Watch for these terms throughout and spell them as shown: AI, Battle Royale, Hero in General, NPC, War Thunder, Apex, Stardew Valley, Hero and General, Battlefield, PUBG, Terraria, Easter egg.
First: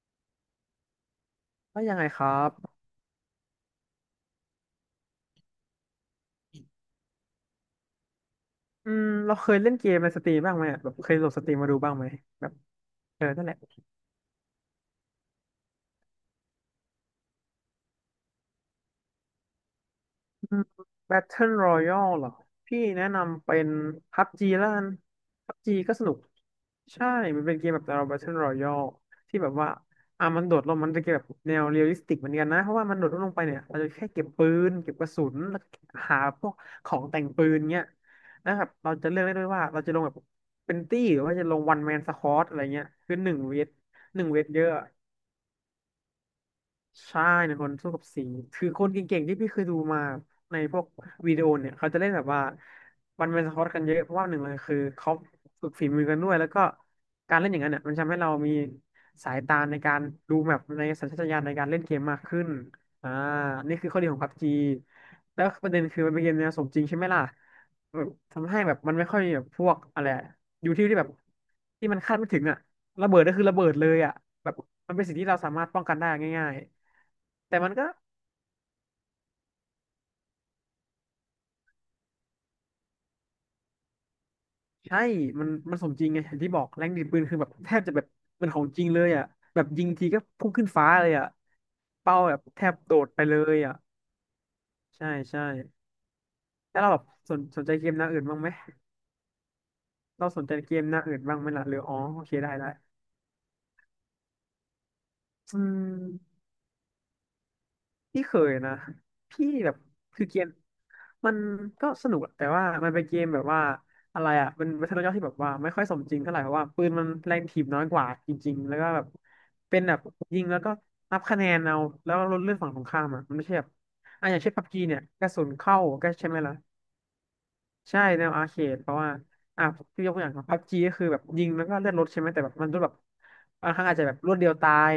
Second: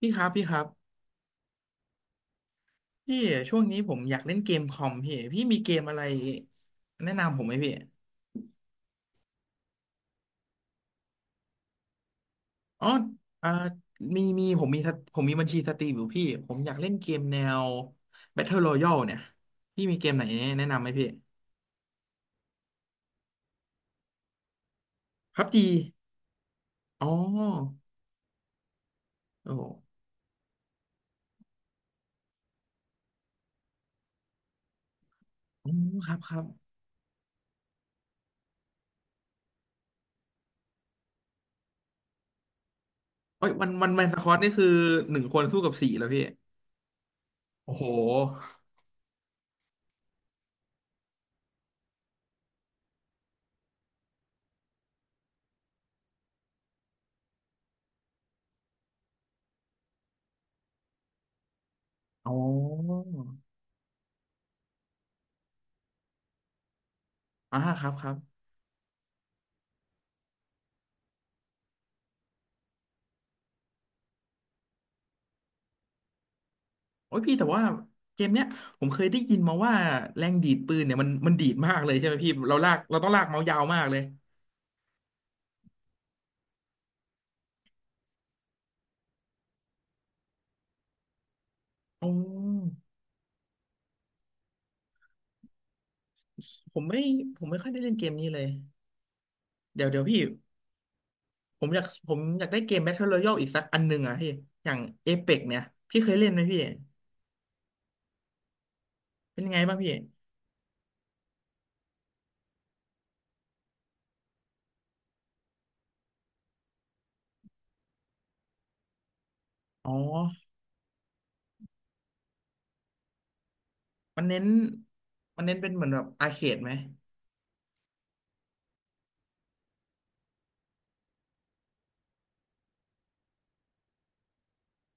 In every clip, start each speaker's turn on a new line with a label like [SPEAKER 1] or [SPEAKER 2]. [SPEAKER 1] พี่ครับพี่ครับ
[SPEAKER 2] แล้วยังไงครับ
[SPEAKER 1] พี่ช่วงนี้ผมอยากเล่นเกมคอมพี่มีเกมอะไรแนะนำผมไหมพี่
[SPEAKER 2] เราเคยเล่นเกมในสตรีมบ้างไหมอะแบบเคยโหลดสตรีมมาดูบ้างไหมแบบ
[SPEAKER 1] อ๋อ
[SPEAKER 2] เออนั่น
[SPEAKER 1] อ่า
[SPEAKER 2] แหละ
[SPEAKER 1] มีผมมีบัญชีสตรีมอยู่พี่ผมอยากเล่นเกมแนว Battle Royale เนี่ยพี่มีเกมไหน
[SPEAKER 2] อืม
[SPEAKER 1] แนะนำไหมพี่
[SPEAKER 2] Battle Royale เหรอพี่แนะนำเป็น PUBG แล้วกัน
[SPEAKER 1] พับจี
[SPEAKER 2] PUBG ก็สนุก
[SPEAKER 1] อ๋
[SPEAKER 2] ใช่
[SPEAKER 1] อ
[SPEAKER 2] มันเป็นเกมแบบเรา Battle Royale ที่แบ
[SPEAKER 1] โอ้
[SPEAKER 2] บ
[SPEAKER 1] โห
[SPEAKER 2] ว่ามันโดดลงมันเป็นเกมแบบแนวเรียลลิสติกเหมือนกันนะเพราะว่ามันโดดลงไปเนี่ยเราจะแค่เก็บปืนเก็บกระสุนแล้ว
[SPEAKER 1] อื
[SPEAKER 2] ก็
[SPEAKER 1] มครั
[SPEAKER 2] หา
[SPEAKER 1] บครั
[SPEAKER 2] พ
[SPEAKER 1] บ
[SPEAKER 2] วกของแต่งปืนเงี้ยแล้วแบบเราจะเลือกได้ด้วยว่าเราจะลงแบบเป็นตี้หรือว่าจะลงวันแมนสควอตอะไรเงี้ยคือหนึ่ง
[SPEAKER 1] โอ้ย
[SPEAKER 2] เว
[SPEAKER 1] วั
[SPEAKER 2] ท
[SPEAKER 1] นวันแมนสคอตนี่
[SPEAKER 2] เย
[SPEAKER 1] คือ
[SPEAKER 2] อะ
[SPEAKER 1] หนึ่งคนสู้กับสี่แล้วพี่
[SPEAKER 2] ใช่ในคน
[SPEAKER 1] โอ้โห
[SPEAKER 2] สู้กับสีคือคนเก่งๆที่พี่เคยดูมาในพวกวิดีโอเนี่ยเขาจะเล่นแบบว่ามันเป็นสควอตกันเยอะเพราะว่าหนึ่งเลยคือเขาฝึกฝีมือกันด้วยแล้วก็การเล่นอย่างนั้นเนี่ยมันทำให้เรามีสายตาในการดูแมปในสัญชาตญาณในการเล่นเกมมาก
[SPEAKER 1] อ๋อ
[SPEAKER 2] ขึ้นอ่านี่คือข้อดีของพับจีแล้วประเด็นคือมันเป็นเกมแนวสมจริงใช่ไหมล่ะ
[SPEAKER 1] อ่าครับ
[SPEAKER 2] แบ
[SPEAKER 1] ค
[SPEAKER 2] บ
[SPEAKER 1] รับ
[SPEAKER 2] ทำให้แบบมันไม่ค่อยแบบพวกอะไรอะอยู่ที่ที่แบบที่มันคาดไม่ถึงอะระเบิดก็คือระเบิดเลยอะแบบมันเป็นสิ่งที่เราสามารถป้องกันได้ง่าย
[SPEAKER 1] โอ้ยพี่แต่
[SPEAKER 2] แต่
[SPEAKER 1] ว่า
[SPEAKER 2] มันก็
[SPEAKER 1] เกมเนี้ยผมเคยได้ยินมาว่าแรงดีดปืนเนี่ยมันดีดมากเลยใช่ไหมพี่เราลากเราต้องลากเมาส์ยาวมากเลย
[SPEAKER 2] ใช่ มันสมจริงไงอย่างที่บอกแรงดีดปืนคือแบบแทบจะแบบเป็นของจริงเลยอ่ะแบบยิงทีก็พุ่งขึ้นฟ้าเลยอ่ะ
[SPEAKER 1] อ๋
[SPEAKER 2] เป้าแบบแท
[SPEAKER 1] อ
[SPEAKER 2] บโดดไปเลยอ่ะใช่ใช่
[SPEAKER 1] ผ
[SPEAKER 2] แล้ว
[SPEAKER 1] ม
[SPEAKER 2] เราแบ
[SPEAKER 1] ไม่
[SPEAKER 2] บส
[SPEAKER 1] ผ
[SPEAKER 2] น
[SPEAKER 1] มไม่
[SPEAKER 2] สน
[SPEAKER 1] ค่อย
[SPEAKER 2] ใจ
[SPEAKER 1] ได้
[SPEAKER 2] เก
[SPEAKER 1] เล่น
[SPEAKER 2] มห
[SPEAKER 1] เก
[SPEAKER 2] น้า
[SPEAKER 1] ม
[SPEAKER 2] อื่น
[SPEAKER 1] นี้
[SPEAKER 2] บ้า
[SPEAKER 1] เล
[SPEAKER 2] ง
[SPEAKER 1] ย
[SPEAKER 2] ไหม
[SPEAKER 1] เดี๋ยวเดี๋ยวพี่
[SPEAKER 2] เราสนใจเกมหน้าอื่นบ้างไหมล่ะหรืออ๋อ
[SPEAKER 1] ผ
[SPEAKER 2] โอ
[SPEAKER 1] ม
[SPEAKER 2] เค
[SPEAKER 1] อยาก
[SPEAKER 2] ได้
[SPEAKER 1] ได้
[SPEAKER 2] ได้
[SPEAKER 1] เกม Battle Royale อีกสักอันหนึ่งอ่ะพี่อย่าง Apex
[SPEAKER 2] อื
[SPEAKER 1] เนี่ยพี่เคยเล่นไหม
[SPEAKER 2] ม
[SPEAKER 1] พี่
[SPEAKER 2] พี่เคยนะ
[SPEAKER 1] เป็น
[SPEAKER 2] พี่
[SPEAKER 1] ยังไง
[SPEAKER 2] แบ
[SPEAKER 1] บ้า
[SPEAKER 2] บ
[SPEAKER 1] งพี่
[SPEAKER 2] คือเกมมันก็สนุกอะแต่ว่ามันเป็นเกมแบบว่าอะไรอ่ะมันเป็นบัตเทิลรยันย่อที่แบบว่าไม่ค่อยสมจริงเท่าไหร่เพราะว่าปืนมันแรงถีบน้อยกว่าจริงๆแล้วก็แบบเป็น
[SPEAKER 1] อ๋อ
[SPEAKER 2] แบบยิงแล้วก็นับคะแนนเอาแล้วก็ลดเลื่อนฝั่งตรงข้ามอะมันไม่ใช่แบบ
[SPEAKER 1] มัน
[SPEAKER 2] อ่ะอ
[SPEAKER 1] เน้
[SPEAKER 2] ย่าง
[SPEAKER 1] น
[SPEAKER 2] เช่นพับจีเนี่ยกระ
[SPEAKER 1] มั
[SPEAKER 2] สุ
[SPEAKER 1] น
[SPEAKER 2] น
[SPEAKER 1] เน้นเป็น
[SPEAKER 2] เข้า
[SPEAKER 1] เหมือนแบบ
[SPEAKER 2] ก็
[SPEAKER 1] อา
[SPEAKER 2] ใช่
[SPEAKER 1] ร์
[SPEAKER 2] ไหม
[SPEAKER 1] เค
[SPEAKER 2] ล่ะ
[SPEAKER 1] ดไหม
[SPEAKER 2] ใช่แนวอาร์เคดเพราะว่าอ่ะพี่ยกตัวอย่างพับจีก็คือแบบยิงแล้วก็เลือดลดใช่ไหมแต่แบบมันรู้แบบบางครั้งอาจจะแบบรวดเดียวตาย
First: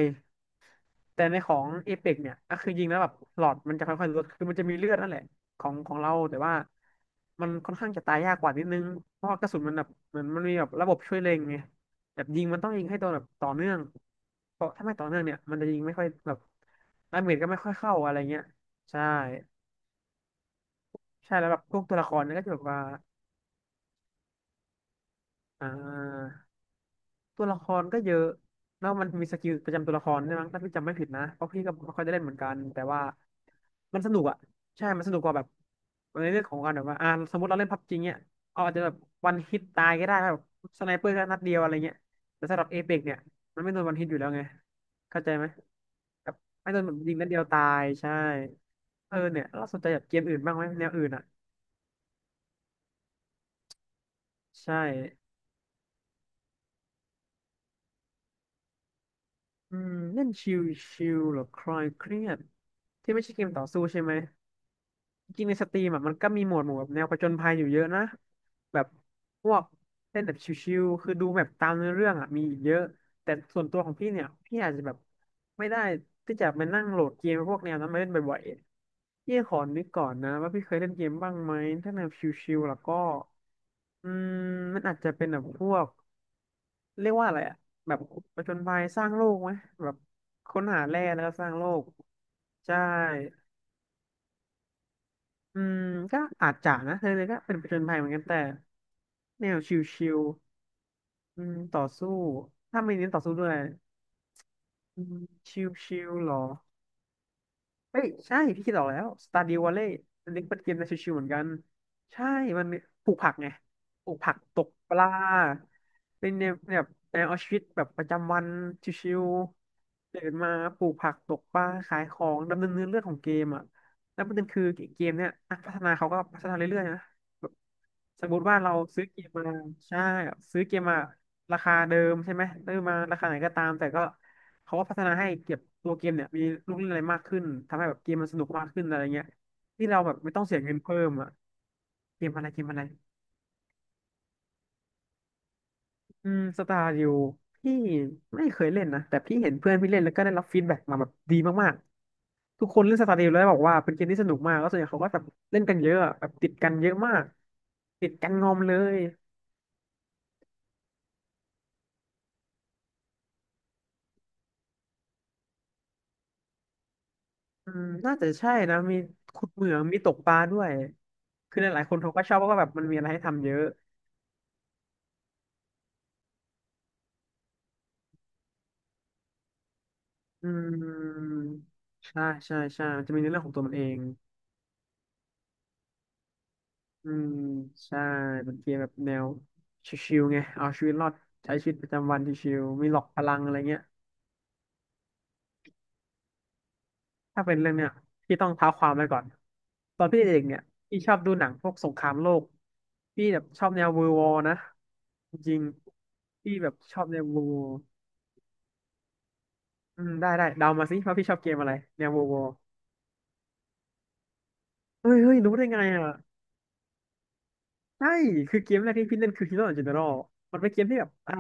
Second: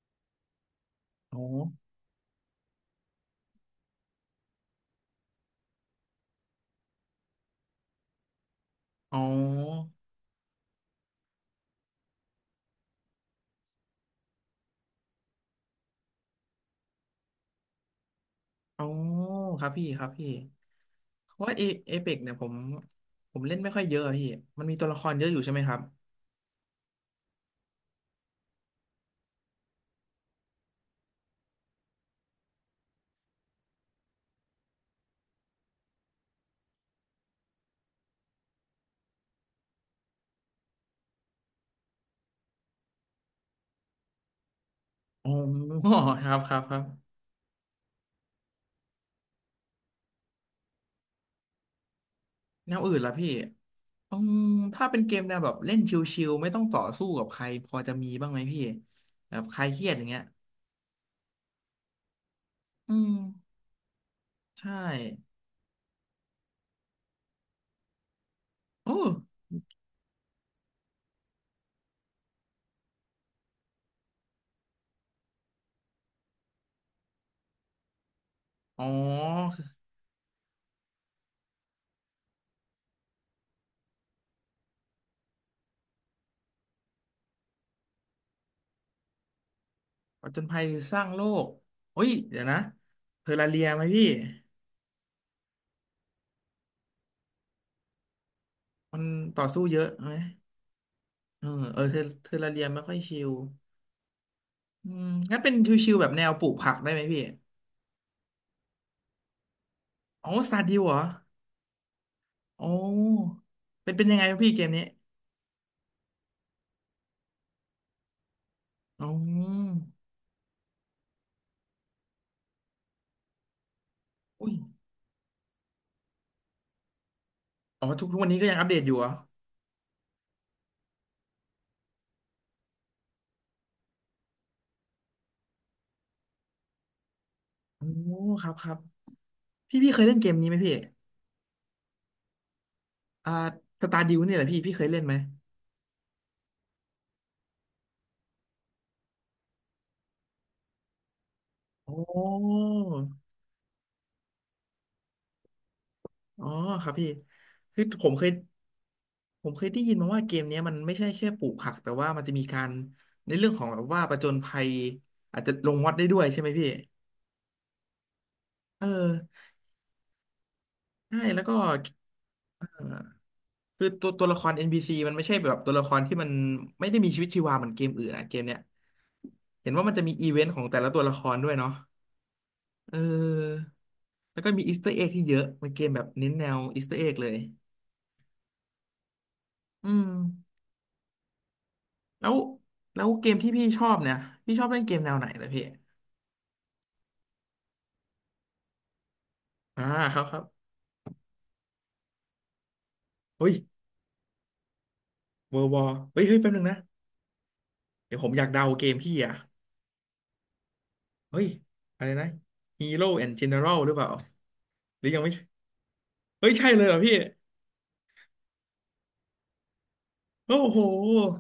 [SPEAKER 2] แต่ใน
[SPEAKER 1] อ๋อ
[SPEAKER 2] ของเอ e ปกเนี่ยก็คือยิงแล้วแบบหลอดมันจะค่อยๆลดคือมันจะมีเลือดนั่นแหละของเราแต่ว่ามันค่อนข้างจะตายยากกว่านิดนึง
[SPEAKER 1] อ๋อ
[SPEAKER 2] เพราะว่ากระสุนมันแบบเหมือนมันมีแบบระบบช่วยเล็งไงแบบยิงมันต้องยิงให้โดนแบบต่อเนื่องเพราะถ้าไม่ต่อเนื่องเนี่ยมันจะยิงไม่ค่อยแบบดาเมจก็ไม่ค่อยเข้าอะไรเงี้ย
[SPEAKER 1] อ๋อ
[SPEAKER 2] ใช่
[SPEAKER 1] ครับพี่ครับพี่ เพ
[SPEAKER 2] ใช่
[SPEAKER 1] ราะ
[SPEAKER 2] แล้ว
[SPEAKER 1] ว่า
[SPEAKER 2] แบบพวก
[SPEAKER 1] เอ
[SPEAKER 2] ตัวละ
[SPEAKER 1] เป
[SPEAKER 2] ค
[SPEAKER 1] ก
[SPEAKER 2] ร
[SPEAKER 1] เนี่
[SPEAKER 2] เนี่
[SPEAKER 1] ย
[SPEAKER 2] ยก็จะแบบว่า
[SPEAKER 1] ผมเล่นไม่ค่อยเยอะอะพี่มันมีตัวละครเยอะอยู่ใช่ไหม
[SPEAKER 2] อ่า
[SPEAKER 1] ครับ
[SPEAKER 2] ตัวละครก็เยอะแล้วมันมีสกิลประจำตัวละครใช่ไหมยถ้าพี่จำไม่ผิดนะเพราะพี่ก็ไม่ค่อยได้เล่นเหมือนกัน แต่ว่ามันสนุกอ่ะใช่มันสนุกกว่าแบบในเรื่องของการแบบว่าอ่าสมมติเราเล่นพับจริงเนี่ยเอาอาจจะแบบวันฮิตตายก็ได้แบบสไนเปอร์ก็นัดเดียวอะไรเงี้ย แต่สำหรับเอเปกเนี่ย มันไม่โดนวันฮิตอยู่แล้วไงเข้า
[SPEAKER 1] อ๋
[SPEAKER 2] ใจไหม
[SPEAKER 1] อค
[SPEAKER 2] แบ
[SPEAKER 1] รั
[SPEAKER 2] บ
[SPEAKER 1] บครับ
[SPEAKER 2] ไม่
[SPEAKER 1] ค
[SPEAKER 2] โด
[SPEAKER 1] รับ
[SPEAKER 2] นแบบยิงนัดเดียวตายใช่เออเนี่ยเราสนใจแบบเกมอื่นบ้างไหมแนวอื่นอ่ะ
[SPEAKER 1] แนวอื่นล่ะพี่อืม
[SPEAKER 2] ใช่
[SPEAKER 1] ถ้าเป็นเกมแนวแบบเล่นชิลๆไม่ต้องต่อสู้กับใครพอจะมีบ้างไหมพี่แบบใครเครียดอย่างเงี้ย
[SPEAKER 2] เล่นชิลหรือคลายเครียด
[SPEAKER 1] อืม
[SPEAKER 2] ที่ไม่ใช่เกมต่อสู้ใช่ไหม
[SPEAKER 1] ใช่
[SPEAKER 2] จริงในสตรีมอ่ะมันก็มีโหมดหมู่แบบแนวผจญภัยอยู่เยอะนะแบบ
[SPEAKER 1] โอ
[SPEAKER 2] พ
[SPEAKER 1] ้
[SPEAKER 2] วกเล่นแบบชิวๆคือดูแบบตามเนื้อเรื่องอ่ะมีอีกเยอะแต่ส่วนตัวของพี่เนี่ยพี่อาจจะแบบไม่ได้ที่จะมานั่งโหลดเกมพวกแนวนั้นมาเล่นบ่อย
[SPEAKER 1] อ๋อ
[SPEAKER 2] ๆพี่ขอนึกก่อนนะว่าพี่เคยเล่นเกมบ้างไหมถ้าแนวชิวๆแล้วก็อืมมันอาจจะเป็นแบบพวกเรียกว่าอะไรอ่ะแบบผจญภัยสร้างโลกไหมแบบ
[SPEAKER 1] ผจญภั
[SPEAKER 2] ค้น
[SPEAKER 1] ย
[SPEAKER 2] หา
[SPEAKER 1] ส
[SPEAKER 2] แร่
[SPEAKER 1] ร้าง
[SPEAKER 2] แล้
[SPEAKER 1] โล
[SPEAKER 2] วก็ส
[SPEAKER 1] ก
[SPEAKER 2] ร้างโลก
[SPEAKER 1] เฮ้ยเดี๋ยวนะ
[SPEAKER 2] ใช่
[SPEAKER 1] เทอร์ราเรียไหมพี่
[SPEAKER 2] อืมก็อาจจะนะเธอเลยก็เป็นผจญภัยเหมือนกันแต่
[SPEAKER 1] มันต่อ
[SPEAKER 2] แนว
[SPEAKER 1] สู้
[SPEAKER 2] ช
[SPEAKER 1] เยอะไห
[SPEAKER 2] ิ
[SPEAKER 1] ม
[SPEAKER 2] ลๆ
[SPEAKER 1] เออเอ
[SPEAKER 2] ต่
[SPEAKER 1] อ
[SPEAKER 2] อสู้
[SPEAKER 1] เทอร์ราเรียไม่
[SPEAKER 2] ถ้า
[SPEAKER 1] ค่
[SPEAKER 2] ไม่
[SPEAKER 1] อย
[SPEAKER 2] เน้น
[SPEAKER 1] ชิ
[SPEAKER 2] ต่อ
[SPEAKER 1] ล
[SPEAKER 2] สู้ด้วย
[SPEAKER 1] อื
[SPEAKER 2] อื
[SPEAKER 1] ม
[SPEAKER 2] ม
[SPEAKER 1] งั้นเป็
[SPEAKER 2] ช
[SPEAKER 1] นชิว
[SPEAKER 2] ิ
[SPEAKER 1] ๆแบบ
[SPEAKER 2] ล
[SPEAKER 1] แน
[SPEAKER 2] ๆห
[SPEAKER 1] ว
[SPEAKER 2] รอ
[SPEAKER 1] ปลูกผักได้ไหมพี่
[SPEAKER 2] เอ้ยใช่พี่คิดออกแล้วสตาร์ดิววอลเล์
[SPEAKER 1] อ๋
[SPEAKER 2] อั
[SPEAKER 1] อ
[SPEAKER 2] นนี้
[SPEAKER 1] ส
[SPEAKER 2] เป็
[SPEAKER 1] ตา
[SPEAKER 2] น
[SPEAKER 1] ร์
[SPEAKER 2] เก
[SPEAKER 1] ดิ
[SPEAKER 2] ม
[SPEAKER 1] ว
[SPEAKER 2] ใน
[SPEAKER 1] เหรอ
[SPEAKER 2] ชิวๆเหมือนกันใช่มัน
[SPEAKER 1] อ๋
[SPEAKER 2] ปลูกผัก
[SPEAKER 1] อ
[SPEAKER 2] ไง
[SPEAKER 1] เป็นเป็
[SPEAKER 2] ป
[SPEAKER 1] น
[SPEAKER 2] ลู
[SPEAKER 1] ยั
[SPEAKER 2] ก
[SPEAKER 1] งไง
[SPEAKER 2] ผัก
[SPEAKER 1] พี่
[SPEAKER 2] ต
[SPEAKER 1] เก
[SPEAKER 2] ก
[SPEAKER 1] มนี้
[SPEAKER 2] ปลาเป็นแนวแบบแนวเอาชีวิตแบบประจำวันช
[SPEAKER 1] อ๋
[SPEAKER 2] ิว
[SPEAKER 1] อ
[SPEAKER 2] ๆเดินมาปลูกผักตกปลาขายของดำเนินเนื้อเรื่องของเกมอ่ะแล้วประเด็น
[SPEAKER 1] อุ้ย
[SPEAKER 2] คือเกมเนี่ยนักพัฒนาเขาก็พัฒนาเรื่อยๆนะแบบ
[SPEAKER 1] อ๋อทุก
[SPEAKER 2] ส
[SPEAKER 1] วัน
[SPEAKER 2] มม
[SPEAKER 1] นี้ก็
[SPEAKER 2] ติ
[SPEAKER 1] ยั
[SPEAKER 2] ว่า
[SPEAKER 1] งอัป
[SPEAKER 2] เรา
[SPEAKER 1] เดตอยู่
[SPEAKER 2] ซื้
[SPEAKER 1] เห
[SPEAKER 2] อ
[SPEAKER 1] รอ
[SPEAKER 2] เกมมาใช่ซื้อเกมมาราคาเดิมใช่ไหมซื้อมาราคาไหนก็ตามแต่ก็ เขาก็พัฒนาให้เก็บตัวเกมเนี่ยมีลูกเล่นอะไรมากขึ้นทำ
[SPEAKER 1] อ๋
[SPEAKER 2] ให้
[SPEAKER 1] อ
[SPEAKER 2] แบบเกมมันส
[SPEAKER 1] ค
[SPEAKER 2] นุ
[SPEAKER 1] รั
[SPEAKER 2] ก
[SPEAKER 1] บ
[SPEAKER 2] มา
[SPEAKER 1] ค
[SPEAKER 2] ก
[SPEAKER 1] รับ
[SPEAKER 2] ขึ้นอะไรเงี้ย
[SPEAKER 1] พี่
[SPEAKER 2] ที่
[SPEAKER 1] พี่เค
[SPEAKER 2] เรา
[SPEAKER 1] ย
[SPEAKER 2] แบ
[SPEAKER 1] เล่
[SPEAKER 2] บ
[SPEAKER 1] นเก
[SPEAKER 2] ไม่
[SPEAKER 1] ม
[SPEAKER 2] ต้อง
[SPEAKER 1] นี้ไหม
[SPEAKER 2] เสีย
[SPEAKER 1] พี่
[SPEAKER 2] เงินเพิ่มอ่ะเกมอะไรเกมอะไร
[SPEAKER 1] อ่าสตาร์ดิวนี่แหละพี่เคยเล่นไหม
[SPEAKER 2] อืมสตาร์ดิวพี่ไม่เคยเล่นนะแต่พี่เห็นเพื่อนพี่เล่นแล้วก็ได้รับฟีดแบ็กมาแบบดีมาก
[SPEAKER 1] โอ้
[SPEAKER 2] ๆ
[SPEAKER 1] อ
[SPEAKER 2] ทุกคนเล่นสตาร์ดิวแล้วบอกว่าเป็นเกมที่สนุกมากแล้วส่วนใหญ่เขาก็แบบเล่นกันเยอะอะแบบ
[SPEAKER 1] ๋อ
[SPEAKER 2] ติดกัน
[SPEAKER 1] ค
[SPEAKER 2] เย
[SPEAKER 1] รับ
[SPEAKER 2] อะ
[SPEAKER 1] พี่
[SPEAKER 2] มาก
[SPEAKER 1] คือ
[SPEAKER 2] ติดกันงอมเลย
[SPEAKER 1] ผมเคยได้ยินมาว่าเกมเนี้ยมันไม่ใช่แค่ปลูกผักแต่ว่ามันจะมีการในเรื่องของแบบว่าผจญภัยอาจจะลงวัดได้ด้วยใช่ไหมพี่
[SPEAKER 2] อืมน่าจะใช่นะ
[SPEAKER 1] เออ
[SPEAKER 2] มีขุดเหมืองมีตกปลาด้วย
[SPEAKER 1] ใช่แล้วก็
[SPEAKER 2] คือหลายๆคนเขาก็ชอบเพราะว่า
[SPEAKER 1] เอ
[SPEAKER 2] แบบมั
[SPEAKER 1] อ
[SPEAKER 2] นมีอะไรให้ทำเยอะ
[SPEAKER 1] คือตัวละคร NPC มันไม่ใช่แบบตัวละครที่มันไม่ได้มีชีวิตชีวาเหมือนเกมอื่นอะเกมเนี้ยเห็นว่ามันจะมีอีเวน
[SPEAKER 2] อื
[SPEAKER 1] ต์ของแต่ละตัวละคร
[SPEAKER 2] ม
[SPEAKER 1] ด้วยเนาะ
[SPEAKER 2] ใช่ใช่
[SPEAKER 1] เ
[SPEAKER 2] มันจะมีในเรื่องของตัว
[SPEAKER 1] ออ
[SPEAKER 2] มันเอง
[SPEAKER 1] แล้วก็มีอีสเตอร์เอ็กที่เยอะเป็นเกมแบบเน้นแนวอีสเตอร์เอ็
[SPEAKER 2] อื
[SPEAKER 1] กเล
[SPEAKER 2] ม
[SPEAKER 1] ย
[SPEAKER 2] ใช่เป็นเกมแบบแนว
[SPEAKER 1] อืม
[SPEAKER 2] ชิวๆไงเอาชีวิตรอดใช้ชีวิตประจำวัน
[SPEAKER 1] แล้ว
[SPEAKER 2] ชิวๆมีหล
[SPEAKER 1] แล้
[SPEAKER 2] อก
[SPEAKER 1] ว
[SPEAKER 2] พ
[SPEAKER 1] เก
[SPEAKER 2] ลั
[SPEAKER 1] ม
[SPEAKER 2] ง
[SPEAKER 1] ที่
[SPEAKER 2] อะไร
[SPEAKER 1] พี่
[SPEAKER 2] เงี้
[SPEAKER 1] ช
[SPEAKER 2] ย
[SPEAKER 1] อบเนี่ยพี่ชอบเล่นเกมแนวไหนเหรอพี่
[SPEAKER 2] ถ้าเป็นเรื่องเนี้ยพี่ต้องเท้าความไปก่อน
[SPEAKER 1] อ่า
[SPEAKER 2] ตอน
[SPEAKER 1] ค
[SPEAKER 2] พี่
[SPEAKER 1] รับครั
[SPEAKER 2] เด็
[SPEAKER 1] บ
[SPEAKER 2] กๆเนี่ยพี่ชอบดูหนังพวกสงครามโลกพี่แบบ
[SPEAKER 1] เฮ้ย
[SPEAKER 2] ชอบแนวเวอร์วอร์นะจ
[SPEAKER 1] เว
[SPEAKER 2] ริ
[SPEAKER 1] อ
[SPEAKER 2] ง
[SPEAKER 1] ร์วอเฮ้ยเฮ้ย
[SPEAKER 2] ๆ
[SPEAKER 1] แป๊บ
[SPEAKER 2] พี่
[SPEAKER 1] นึง
[SPEAKER 2] แบบ
[SPEAKER 1] นะ
[SPEAKER 2] ชอบแนวเวอ์วอร์
[SPEAKER 1] เดี๋ยวผมอยากเดาเกมพี่อ่ะ
[SPEAKER 2] อืมได้ได้เดามาสิว่าพี่ชอ
[SPEAKER 1] เฮ้
[SPEAKER 2] บ
[SPEAKER 1] ย
[SPEAKER 2] เกมอะไรแน
[SPEAKER 1] อะไร
[SPEAKER 2] วเวอ
[SPEAKER 1] นะ
[SPEAKER 2] ร์วอร์
[SPEAKER 1] Hero and General หรือเปล่าหรือ
[SPEAKER 2] เฮ้ย
[SPEAKER 1] ยังไม่
[SPEAKER 2] เฮ้ยรู้ได้ไงอ่ะ
[SPEAKER 1] เฮ้ยใช่เลยเหรอพี่
[SPEAKER 2] ใช่ คือเกมแรกที่พี่เล่นคือ Hero in General
[SPEAKER 1] โอ้
[SPEAKER 2] มันเป็น
[SPEAKER 1] โห
[SPEAKER 2] เกมที่แบบ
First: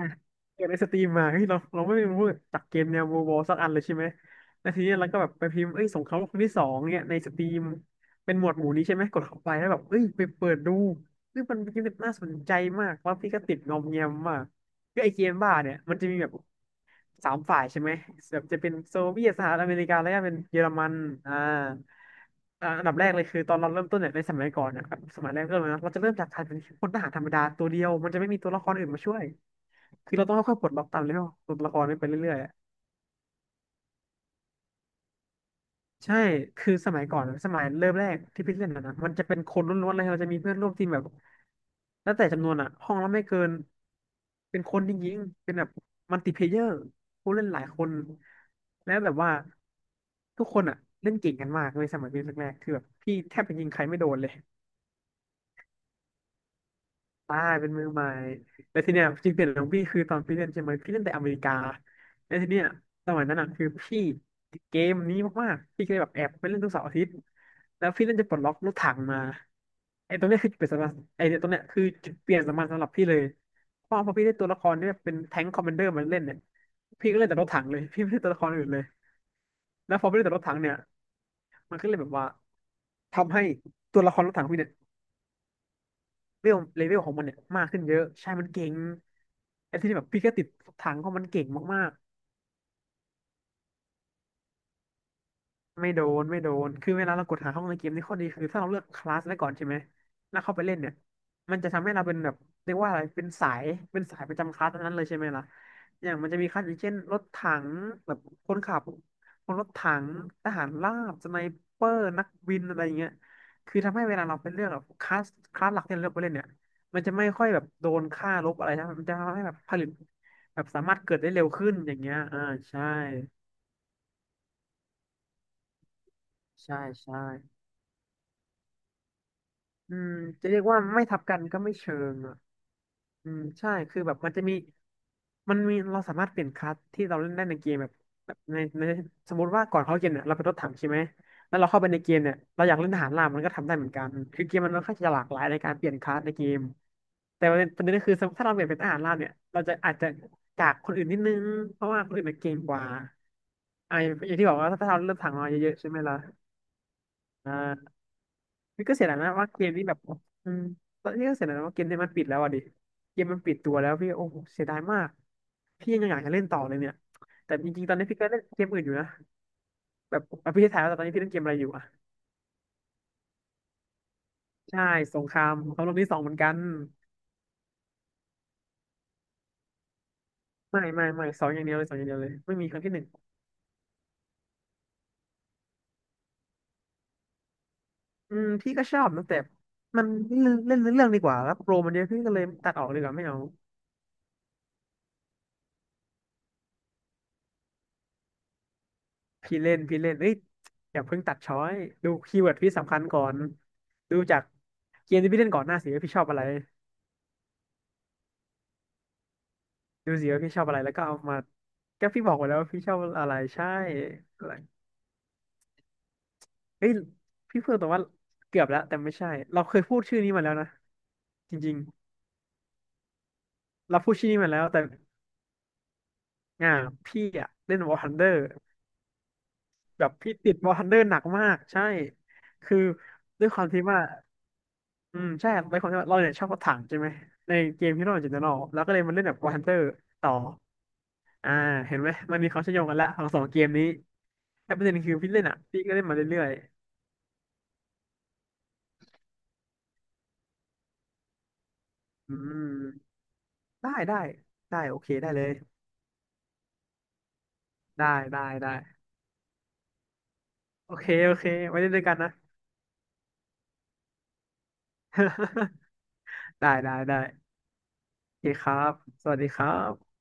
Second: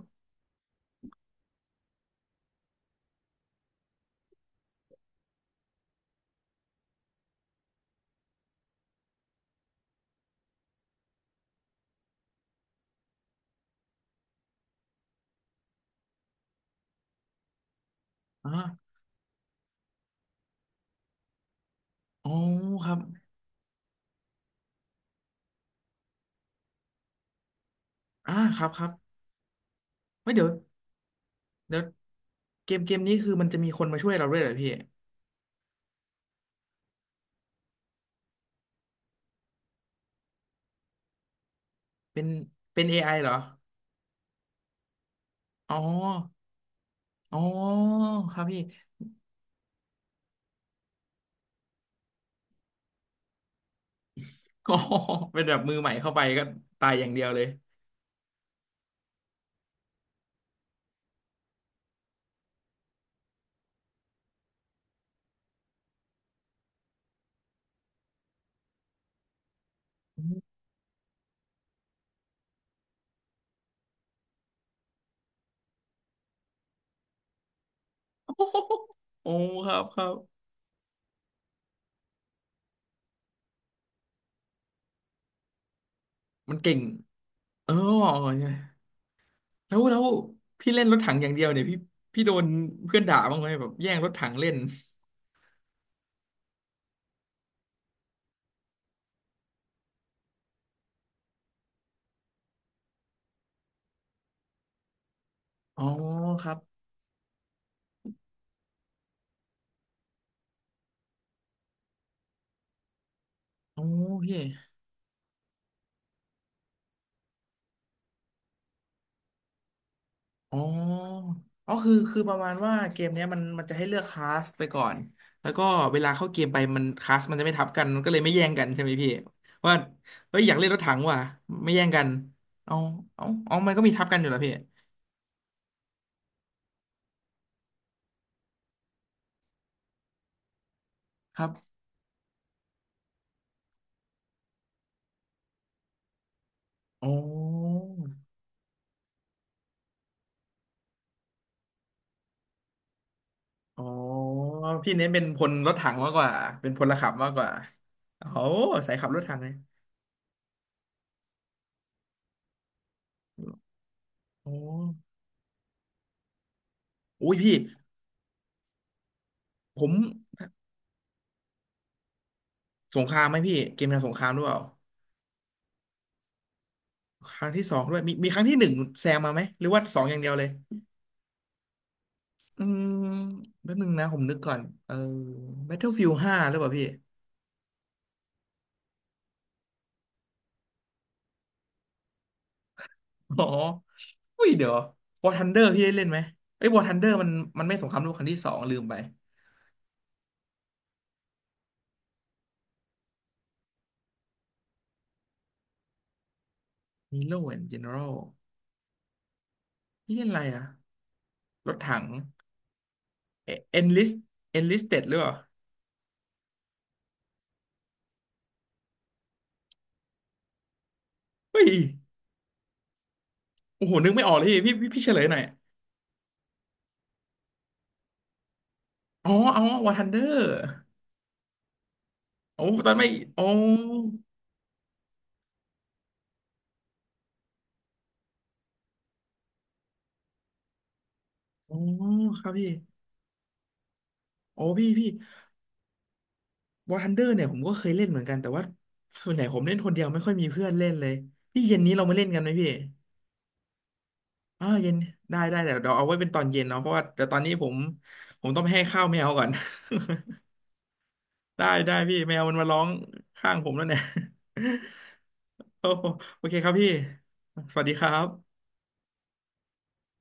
[SPEAKER 2] เกิดในสตรีมมาเฮ้ยเราไม่รู้จักเกมแนว World War สักอันเลยใช่ไหมแล้วทีนี้เราก็แบบไปพิมพ์เอ้ยสงครามโลกครั้งที่สองเนี่ยในสตรีมเป็นหมวดหมู่นี้ใช่ไหม กดเข้าไปแล้วแบบเอ้ยไปเปิดดูเฮ้ยมันเป็นเกมที่น่าสนใจมากแล้วพี่ก็ติดงอมแงมมากคือไอเกมบ้าเนี่ยมันจะมีแบบ สามฝ่ายใช่ไหมแบบจะเป็น
[SPEAKER 1] อ่า
[SPEAKER 2] โซเวียตสหรัฐอเมริกาแล้วก็เป็นเยอรมันอ่า
[SPEAKER 1] อ๋อ
[SPEAKER 2] อ่าอั
[SPEAKER 1] ค
[SPEAKER 2] น
[SPEAKER 1] รั
[SPEAKER 2] ดับ
[SPEAKER 1] บ
[SPEAKER 2] แรกเลยคือตอนเราเริ่มต้นเนี่ยในสมัยก่อนนะครับสมัยแรกเริ่มเลยนะเราจะเริ่มจากการเป็นพลทหารธรรมดาตัวเดียว มันจะไม่
[SPEAKER 1] อ่า
[SPEAKER 2] มีตัว
[SPEAKER 1] ค
[SPEAKER 2] ละ
[SPEAKER 1] รั
[SPEAKER 2] ค
[SPEAKER 1] บ
[SPEAKER 2] ร
[SPEAKER 1] ค
[SPEAKER 2] อื่
[SPEAKER 1] รั
[SPEAKER 2] น
[SPEAKER 1] บ
[SPEAKER 2] มาช่วย คือเรา
[SPEAKER 1] เฮ้
[SPEAKER 2] ต้
[SPEAKER 1] ย
[SPEAKER 2] อง
[SPEAKER 1] เดี๋ยว
[SPEAKER 2] ค่อยๆปลดล็อกตามเลเวลตัวละค
[SPEAKER 1] เดี๋ยว
[SPEAKER 2] รนี้ไปเรื่อย
[SPEAKER 1] เกมนี้คือมันจะมีคนมาช่วยเราด้วยเหรอพี่
[SPEAKER 2] ใช่ คือสมัยก่อน สมัยเริ่มแรกที่พี่เล่นนะมันจะเป็นคนล้วนๆเลยเราจะมีเพื่อนร่วมทีมแบบ แล้ว
[SPEAKER 1] เป็
[SPEAKER 2] แต่
[SPEAKER 1] น
[SPEAKER 2] จำนวนอ่ะ
[SPEAKER 1] เป็น
[SPEAKER 2] ห้องละ
[SPEAKER 1] AI
[SPEAKER 2] ไม่
[SPEAKER 1] เหรอ
[SPEAKER 2] เกิน เป็นคนจริงๆ เป็นแบบ
[SPEAKER 1] อ๋อ
[SPEAKER 2] มัลติเพลเยอร์ผู้
[SPEAKER 1] อ๋อ
[SPEAKER 2] เล่นหลายคน
[SPEAKER 1] ครับพี่
[SPEAKER 2] แล้วแบบว่าทุกคนอ่ะเล่นเก่งกันมากเลยสมัยเริ่นแรกๆคือแบบพี่แทบจะยิงใครไม่โดนเลย
[SPEAKER 1] อ๋อเป็นแบบมือใหม่เข้าไปก็ตายอย่างเดียว
[SPEAKER 2] ใช่
[SPEAKER 1] เลย
[SPEAKER 2] เป็นมือใหม่แล้วทีเนี้ยจุดเปลี่ยนของพี่คือตอนพี่เล่นใช่ไหมพี่เล่นแต่อเมริกาแล้วทีเนี้ยสมัยนั้นอ่ะคือพี่ติดเกมนี้มากๆพี่ก็เลยแบบแอบไปเล่นทุกเสาร์อาทิตย์แล้วพี่เล่นจะปลดล็อกรถถังมาไอ้ตรงเนี้ยคือจุดเป ลี่ยนสำคัญไอ้เนี่ยตรงเนี้ยคือจุดเปลี่ยนสำคัญสำหรับพี่เลยเพราะพอพี่ได้ตัวละครเนี่ยเป็นแทงค์คอมมานเดอร์มาเล่นเนี่ยพี่ก็เล่นแต่รถถังเลยพี่ไม่เล่นตัว
[SPEAKER 1] โอ้
[SPEAKER 2] ละคร
[SPEAKER 1] โห
[SPEAKER 2] อื่นเลย
[SPEAKER 1] โอ้ครับ
[SPEAKER 2] แล้
[SPEAKER 1] ค
[SPEAKER 2] วพ
[SPEAKER 1] รั
[SPEAKER 2] อ
[SPEAKER 1] บ
[SPEAKER 2] ไม่เล่นแต่รถถังเนี่ยมันก็เลยแบบว่าทำให้ตัวละครรถถังพี่เนี่ย เว
[SPEAKER 1] มัน
[SPEAKER 2] ล
[SPEAKER 1] เก่ง
[SPEAKER 2] เลเวลของมันเนี่ยมาก
[SPEAKER 1] เออ
[SPEAKER 2] ขึ้นเยอะใช่มัน
[SPEAKER 1] เนี่ย
[SPEAKER 2] เก่งไอ้
[SPEAKER 1] แล้ว
[SPEAKER 2] ที่
[SPEAKER 1] แล้
[SPEAKER 2] แบ
[SPEAKER 1] ว
[SPEAKER 2] บพี่ก็ติด
[SPEAKER 1] พี่เล่น
[SPEAKER 2] ทา
[SPEAKER 1] ร
[SPEAKER 2] ง
[SPEAKER 1] ถ
[SPEAKER 2] เพ
[SPEAKER 1] ถั
[SPEAKER 2] ราะ
[SPEAKER 1] ง
[SPEAKER 2] มั
[SPEAKER 1] อ
[SPEAKER 2] น
[SPEAKER 1] ย่างเดี
[SPEAKER 2] เก่
[SPEAKER 1] ย
[SPEAKER 2] ง
[SPEAKER 1] วเนี่ยพี่
[SPEAKER 2] มาก
[SPEAKER 1] พี่โดนเพื่อนด่าบ้างไหมแบบแย่งรถถังเล่น
[SPEAKER 2] ไม่โดน คือเวลาเรากดหาห้องในเกมนี่ข้อดีคือถ้าเราเลือกคลาสไว้ก่อนใช่ไหมแล้วเข้าไปเล่นเนี่ยมันจะทำให้เราเป็นแบบเรียกว่าอะไรเป็นสายเป็นสายประจำคลาสนั้นเลยใช่ไหมล่ะ
[SPEAKER 1] อ๋อ
[SPEAKER 2] อย่างมันจะ
[SPEAKER 1] ค
[SPEAKER 2] มี
[SPEAKER 1] รั
[SPEAKER 2] ค
[SPEAKER 1] บ
[SPEAKER 2] ลาสอย่างเช่นรถถังแบบคนขับคนรถถังทหารราบสไนเปอร์นักบินอะไรอย่างเงี้ยคือ
[SPEAKER 1] อ๋อ
[SPEAKER 2] ทำให้เวลาเรา
[SPEAKER 1] พี่
[SPEAKER 2] ไปเลือกแบบคลาสคลาสหลักที่เราเลือกไปเล่นเนี่ยมันจะไม่ค่อยแบบโดนค่าลบอะไรนะมันจะทำให้แบบผลิตแบ
[SPEAKER 1] อ๋อ
[SPEAKER 2] บสามารถเกิดได้เร็วขึ้
[SPEAKER 1] อ๋อ
[SPEAKER 2] นอ
[SPEAKER 1] คือ
[SPEAKER 2] ย่างเงี้ย
[SPEAKER 1] คือประ
[SPEAKER 2] อ่า
[SPEAKER 1] มาณว่า
[SPEAKER 2] ใช่
[SPEAKER 1] เกมเนี้ยมันจะให้เลือกคลาสไปก่อนแล้วก็เวลาเข้าเกมไป
[SPEAKER 2] ใช่
[SPEAKER 1] มันคลาส
[SPEAKER 2] ใช่
[SPEAKER 1] มันจะไม่ทับกันมันก็เลยไม่แย่งกันใช่ไหมพี่ว่า
[SPEAKER 2] อืม
[SPEAKER 1] เฮ้ย
[SPEAKER 2] จะ
[SPEAKER 1] อยา
[SPEAKER 2] เรี
[SPEAKER 1] ก
[SPEAKER 2] ยก
[SPEAKER 1] เล่นร
[SPEAKER 2] ว่า
[SPEAKER 1] ถถัง
[SPEAKER 2] ไม่ทั
[SPEAKER 1] ว่ะ
[SPEAKER 2] บกันก็
[SPEAKER 1] ไม่
[SPEAKER 2] ไม่
[SPEAKER 1] แย่ง
[SPEAKER 2] เชิ
[SPEAKER 1] กัน
[SPEAKER 2] งอ่ะ
[SPEAKER 1] เอาเอา
[SPEAKER 2] อืม
[SPEAKER 1] เอามั
[SPEAKER 2] ใช่
[SPEAKER 1] นก็มี
[SPEAKER 2] คือ
[SPEAKER 1] ทับ
[SPEAKER 2] แบ
[SPEAKER 1] กั
[SPEAKER 2] บ
[SPEAKER 1] นอยู่
[SPEAKER 2] มัน
[SPEAKER 1] แล้ว
[SPEAKER 2] จะ
[SPEAKER 1] พี่
[SPEAKER 2] มีมันมีเราสามารถเปลี่ยนคลาสที่เราเล่นได้ในเกมแบบแบบในสมมติว่าก่อนเข้าเกมเนี่ยเราเป็นรถถังใช่ไหม
[SPEAKER 1] ครั
[SPEAKER 2] แล้วเรา
[SPEAKER 1] บ
[SPEAKER 2] เข้าไปในเกมเนี่ยเราอยากเล่นทหารราบมันก็ทำได้เหมือนกันคือเกมมันค่อนข้างจะหลากหลายในการเปลี่ยนคลาสในเกม
[SPEAKER 1] อ๋
[SPEAKER 2] แต่ประเด็นป
[SPEAKER 1] อ
[SPEAKER 2] ระเด็นก็คือถ้าเราเปลี่ยนเป็นทหารราบเนี่ยเราจะอาจจะจากคนอื่นนิดนึงเพราะว่าคนอื่นมันเก่งกว่า
[SPEAKER 1] อ๋อ
[SPEAKER 2] อ่าอย่างที่บอกว่าถ้า
[SPEAKER 1] พี่
[SPEAKER 2] เรา
[SPEAKER 1] เน้น
[SPEAKER 2] เล่น
[SPEAKER 1] เป็น
[SPEAKER 2] ถัง
[SPEAKER 1] พ
[SPEAKER 2] มา
[SPEAKER 1] ล
[SPEAKER 2] เย
[SPEAKER 1] รถ
[SPEAKER 2] อะๆ
[SPEAKER 1] ถั
[SPEAKER 2] ใช่
[SPEAKER 1] ง
[SPEAKER 2] ไหม
[SPEAKER 1] มาก
[SPEAKER 2] ล่ะ
[SPEAKER 1] กว่าเป็นพลขับมากกว่า
[SPEAKER 2] อ่า
[SPEAKER 1] โอ้โห
[SPEAKER 2] นี่
[SPEAKER 1] สา
[SPEAKER 2] ก็
[SPEAKER 1] ย
[SPEAKER 2] เสี
[SPEAKER 1] ขั
[SPEAKER 2] ย
[SPEAKER 1] บ
[SPEAKER 2] ดา
[SPEAKER 1] ร
[SPEAKER 2] ย
[SPEAKER 1] ถ
[SPEAKER 2] นะ
[SPEAKER 1] ถังเล
[SPEAKER 2] ว่า
[SPEAKER 1] ย
[SPEAKER 2] เกมนี้แบบอืมตอนนี้ก็เสียดายนะว่าเกมนี้มันปิดแล้วอ่ะดิเกมมันปิดตัวแล้วพี่โอ้โห
[SPEAKER 1] โอ้
[SPEAKER 2] เสียดายมากพี่ยังอยากจะเล่นต่อเลยเนี่ย
[SPEAKER 1] โอ้ยพี่
[SPEAKER 2] แต่จริงๆตอนนี้พี่ก็เล่นเกมอื่นอยู่นะ
[SPEAKER 1] ผม
[SPEAKER 2] แบบอ่ะพี่จะถามว่าตอนนี้พี่เล่นเกมอะไรอยู่อ่ะ
[SPEAKER 1] สงครามไหมพี่ เกมแนวสงครามหรือเปล่า
[SPEAKER 2] ใช่สงครามเขาลงที่สองเหมือนกัน
[SPEAKER 1] ครั้งที่สองด้วยมีครั้งที่หนึ่งแซงมาไหมหรือว่าสองอย่างเดียวเลย
[SPEAKER 2] ไม่สองอย่างเดียวเลยสองอย่างเดียวเลยไม่
[SPEAKER 1] อื
[SPEAKER 2] มีครั้ง
[SPEAKER 1] ม
[SPEAKER 2] ที่หนึ่ง
[SPEAKER 1] แป๊บนึงนะผมนึกก่อนเออ Battlefield ห้าหรือเปล่าพี่
[SPEAKER 2] อืมพี่ก็ชอบนะแต่มันเล่นเล่นเรื่องดีกว่าแล้วโปรมันเยอะพี่ก็เลยตัดออกดีกว่าไม่เอา
[SPEAKER 1] อ๋ออุ้ยเดี๋ยว War Thunder พี่ได้เล่นไหมเอ้ย War Thunder มันไม่สงครามโลกครั้งที่สองลืมไป
[SPEAKER 2] พี่เล่นเอ้ยอย่าเพิ่งตัดช้อยดูคีย์เวิร์ดพี่สำคัญก่อนดูจากเกมที่พี่เล่นก่อนหน้าสิว่าพี่ชอบอะไร
[SPEAKER 1] Hero and General
[SPEAKER 2] ดู
[SPEAKER 1] พี่เล่
[SPEAKER 2] สิ
[SPEAKER 1] นอะไร
[SPEAKER 2] ว่าพี่ช
[SPEAKER 1] อะ
[SPEAKER 2] อบอะไรแล้วก็เอามา
[SPEAKER 1] รถถัง
[SPEAKER 2] ก็พี่บอกไว้แล้วว่าพี่ชอบอะไร
[SPEAKER 1] เอ
[SPEAKER 2] ใช่
[SPEAKER 1] Enlist
[SPEAKER 2] อะไร
[SPEAKER 1] Enlisted หรือเปล่า
[SPEAKER 2] เฮ้ยพี่เพิ่งแต่ว่าเกือบแล้วแต่ไม่ใช่เราเคยพูดชื่อนี้มาแล้วนะจ
[SPEAKER 1] เฮ้ย
[SPEAKER 2] ริง
[SPEAKER 1] โอ้
[SPEAKER 2] ๆ
[SPEAKER 1] โห
[SPEAKER 2] เรา
[SPEAKER 1] นึ
[SPEAKER 2] พู
[SPEAKER 1] ก
[SPEAKER 2] ด
[SPEAKER 1] ไม่
[SPEAKER 2] ชื่
[SPEAKER 1] อ
[SPEAKER 2] อ
[SPEAKER 1] อก
[SPEAKER 2] นี้
[SPEAKER 1] เลย
[SPEAKER 2] มาแล้ว
[SPEAKER 1] พี่
[SPEAKER 2] แต่
[SPEAKER 1] พี่พี่พี่เฉลยหน่อย
[SPEAKER 2] อ่าพี่อะเล่น War Thunder
[SPEAKER 1] อ๋ออ๋อ War
[SPEAKER 2] แบบพี่
[SPEAKER 1] Thunder
[SPEAKER 2] ติด War Thunder หนักมากใช่
[SPEAKER 1] โอ้
[SPEAKER 2] คือ
[SPEAKER 1] ตอนไม่อ๋อ
[SPEAKER 2] ด้วยความที่ว่า อืมใช่ครับเป็นคนที่ว่าเราเนี่ยชอบรถถังใช่ไหมในเกมฮีโร่จินตนอแล้วก็เลยมาเล่นแบบวอร์ฮันเตอร์ต่ออ่า
[SPEAKER 1] อ๋อ
[SPEAKER 2] เห็นไหมมัน
[SPEAKER 1] ค
[SPEAKER 2] มี
[SPEAKER 1] รับ
[SPEAKER 2] ความ
[SPEAKER 1] พี่
[SPEAKER 2] เชื่อมโยงกันละของสองเกมนี้
[SPEAKER 1] โอ้
[SPEAKER 2] แต่ประ
[SPEAKER 1] พี่
[SPEAKER 2] เด็น
[SPEAKER 1] พี่
[SPEAKER 2] คือพี่เล่นอ่ะพี่ก็เล่นมาเรื่อย
[SPEAKER 1] วอร์ทันเดอร์เนี่ยผมก็เคยเล่นเหมือนกันแต่ว่าส่วนใหญ่ผมเล่นคนเดียวไม่ค่อยมีเพื่อนเล่นเลยพี่เย็นนี้เรามาเล่
[SPEAKER 2] ๆ
[SPEAKER 1] น
[SPEAKER 2] อื
[SPEAKER 1] กันไหมพี่
[SPEAKER 2] มได้ได้
[SPEAKER 1] อ่า
[SPEAKER 2] ได้
[SPEAKER 1] เย็
[SPEAKER 2] โอ
[SPEAKER 1] น
[SPEAKER 2] เคได้
[SPEAKER 1] ได้
[SPEAKER 2] เลย
[SPEAKER 1] ได้เดี๋ยวเดี๋ยวเอาไว้เป็นตอนเย็นเนาะเพราะว่าเดี๋ยวตอนนี้ผม
[SPEAKER 2] ได้
[SPEAKER 1] ผ
[SPEAKER 2] ได้
[SPEAKER 1] มต้องไป
[SPEAKER 2] ได้
[SPEAKER 1] ให้ข้าวแมวก่อน
[SPEAKER 2] โอเคโอเค
[SPEAKER 1] ได้
[SPEAKER 2] ไว้เล่น
[SPEAKER 1] ได้
[SPEAKER 2] ด้วยกัน
[SPEAKER 1] พี่
[SPEAKER 2] นะ
[SPEAKER 1] แมวมันมาร้องข้างผมแล้วเนี่ย โอ้โหโอเคครั
[SPEAKER 2] ได้
[SPEAKER 1] บพี่
[SPEAKER 2] ได้ได้
[SPEAKER 1] สวัสดีครั
[SPEAKER 2] โอเค
[SPEAKER 1] บ
[SPEAKER 2] ครับสวัสดีครับ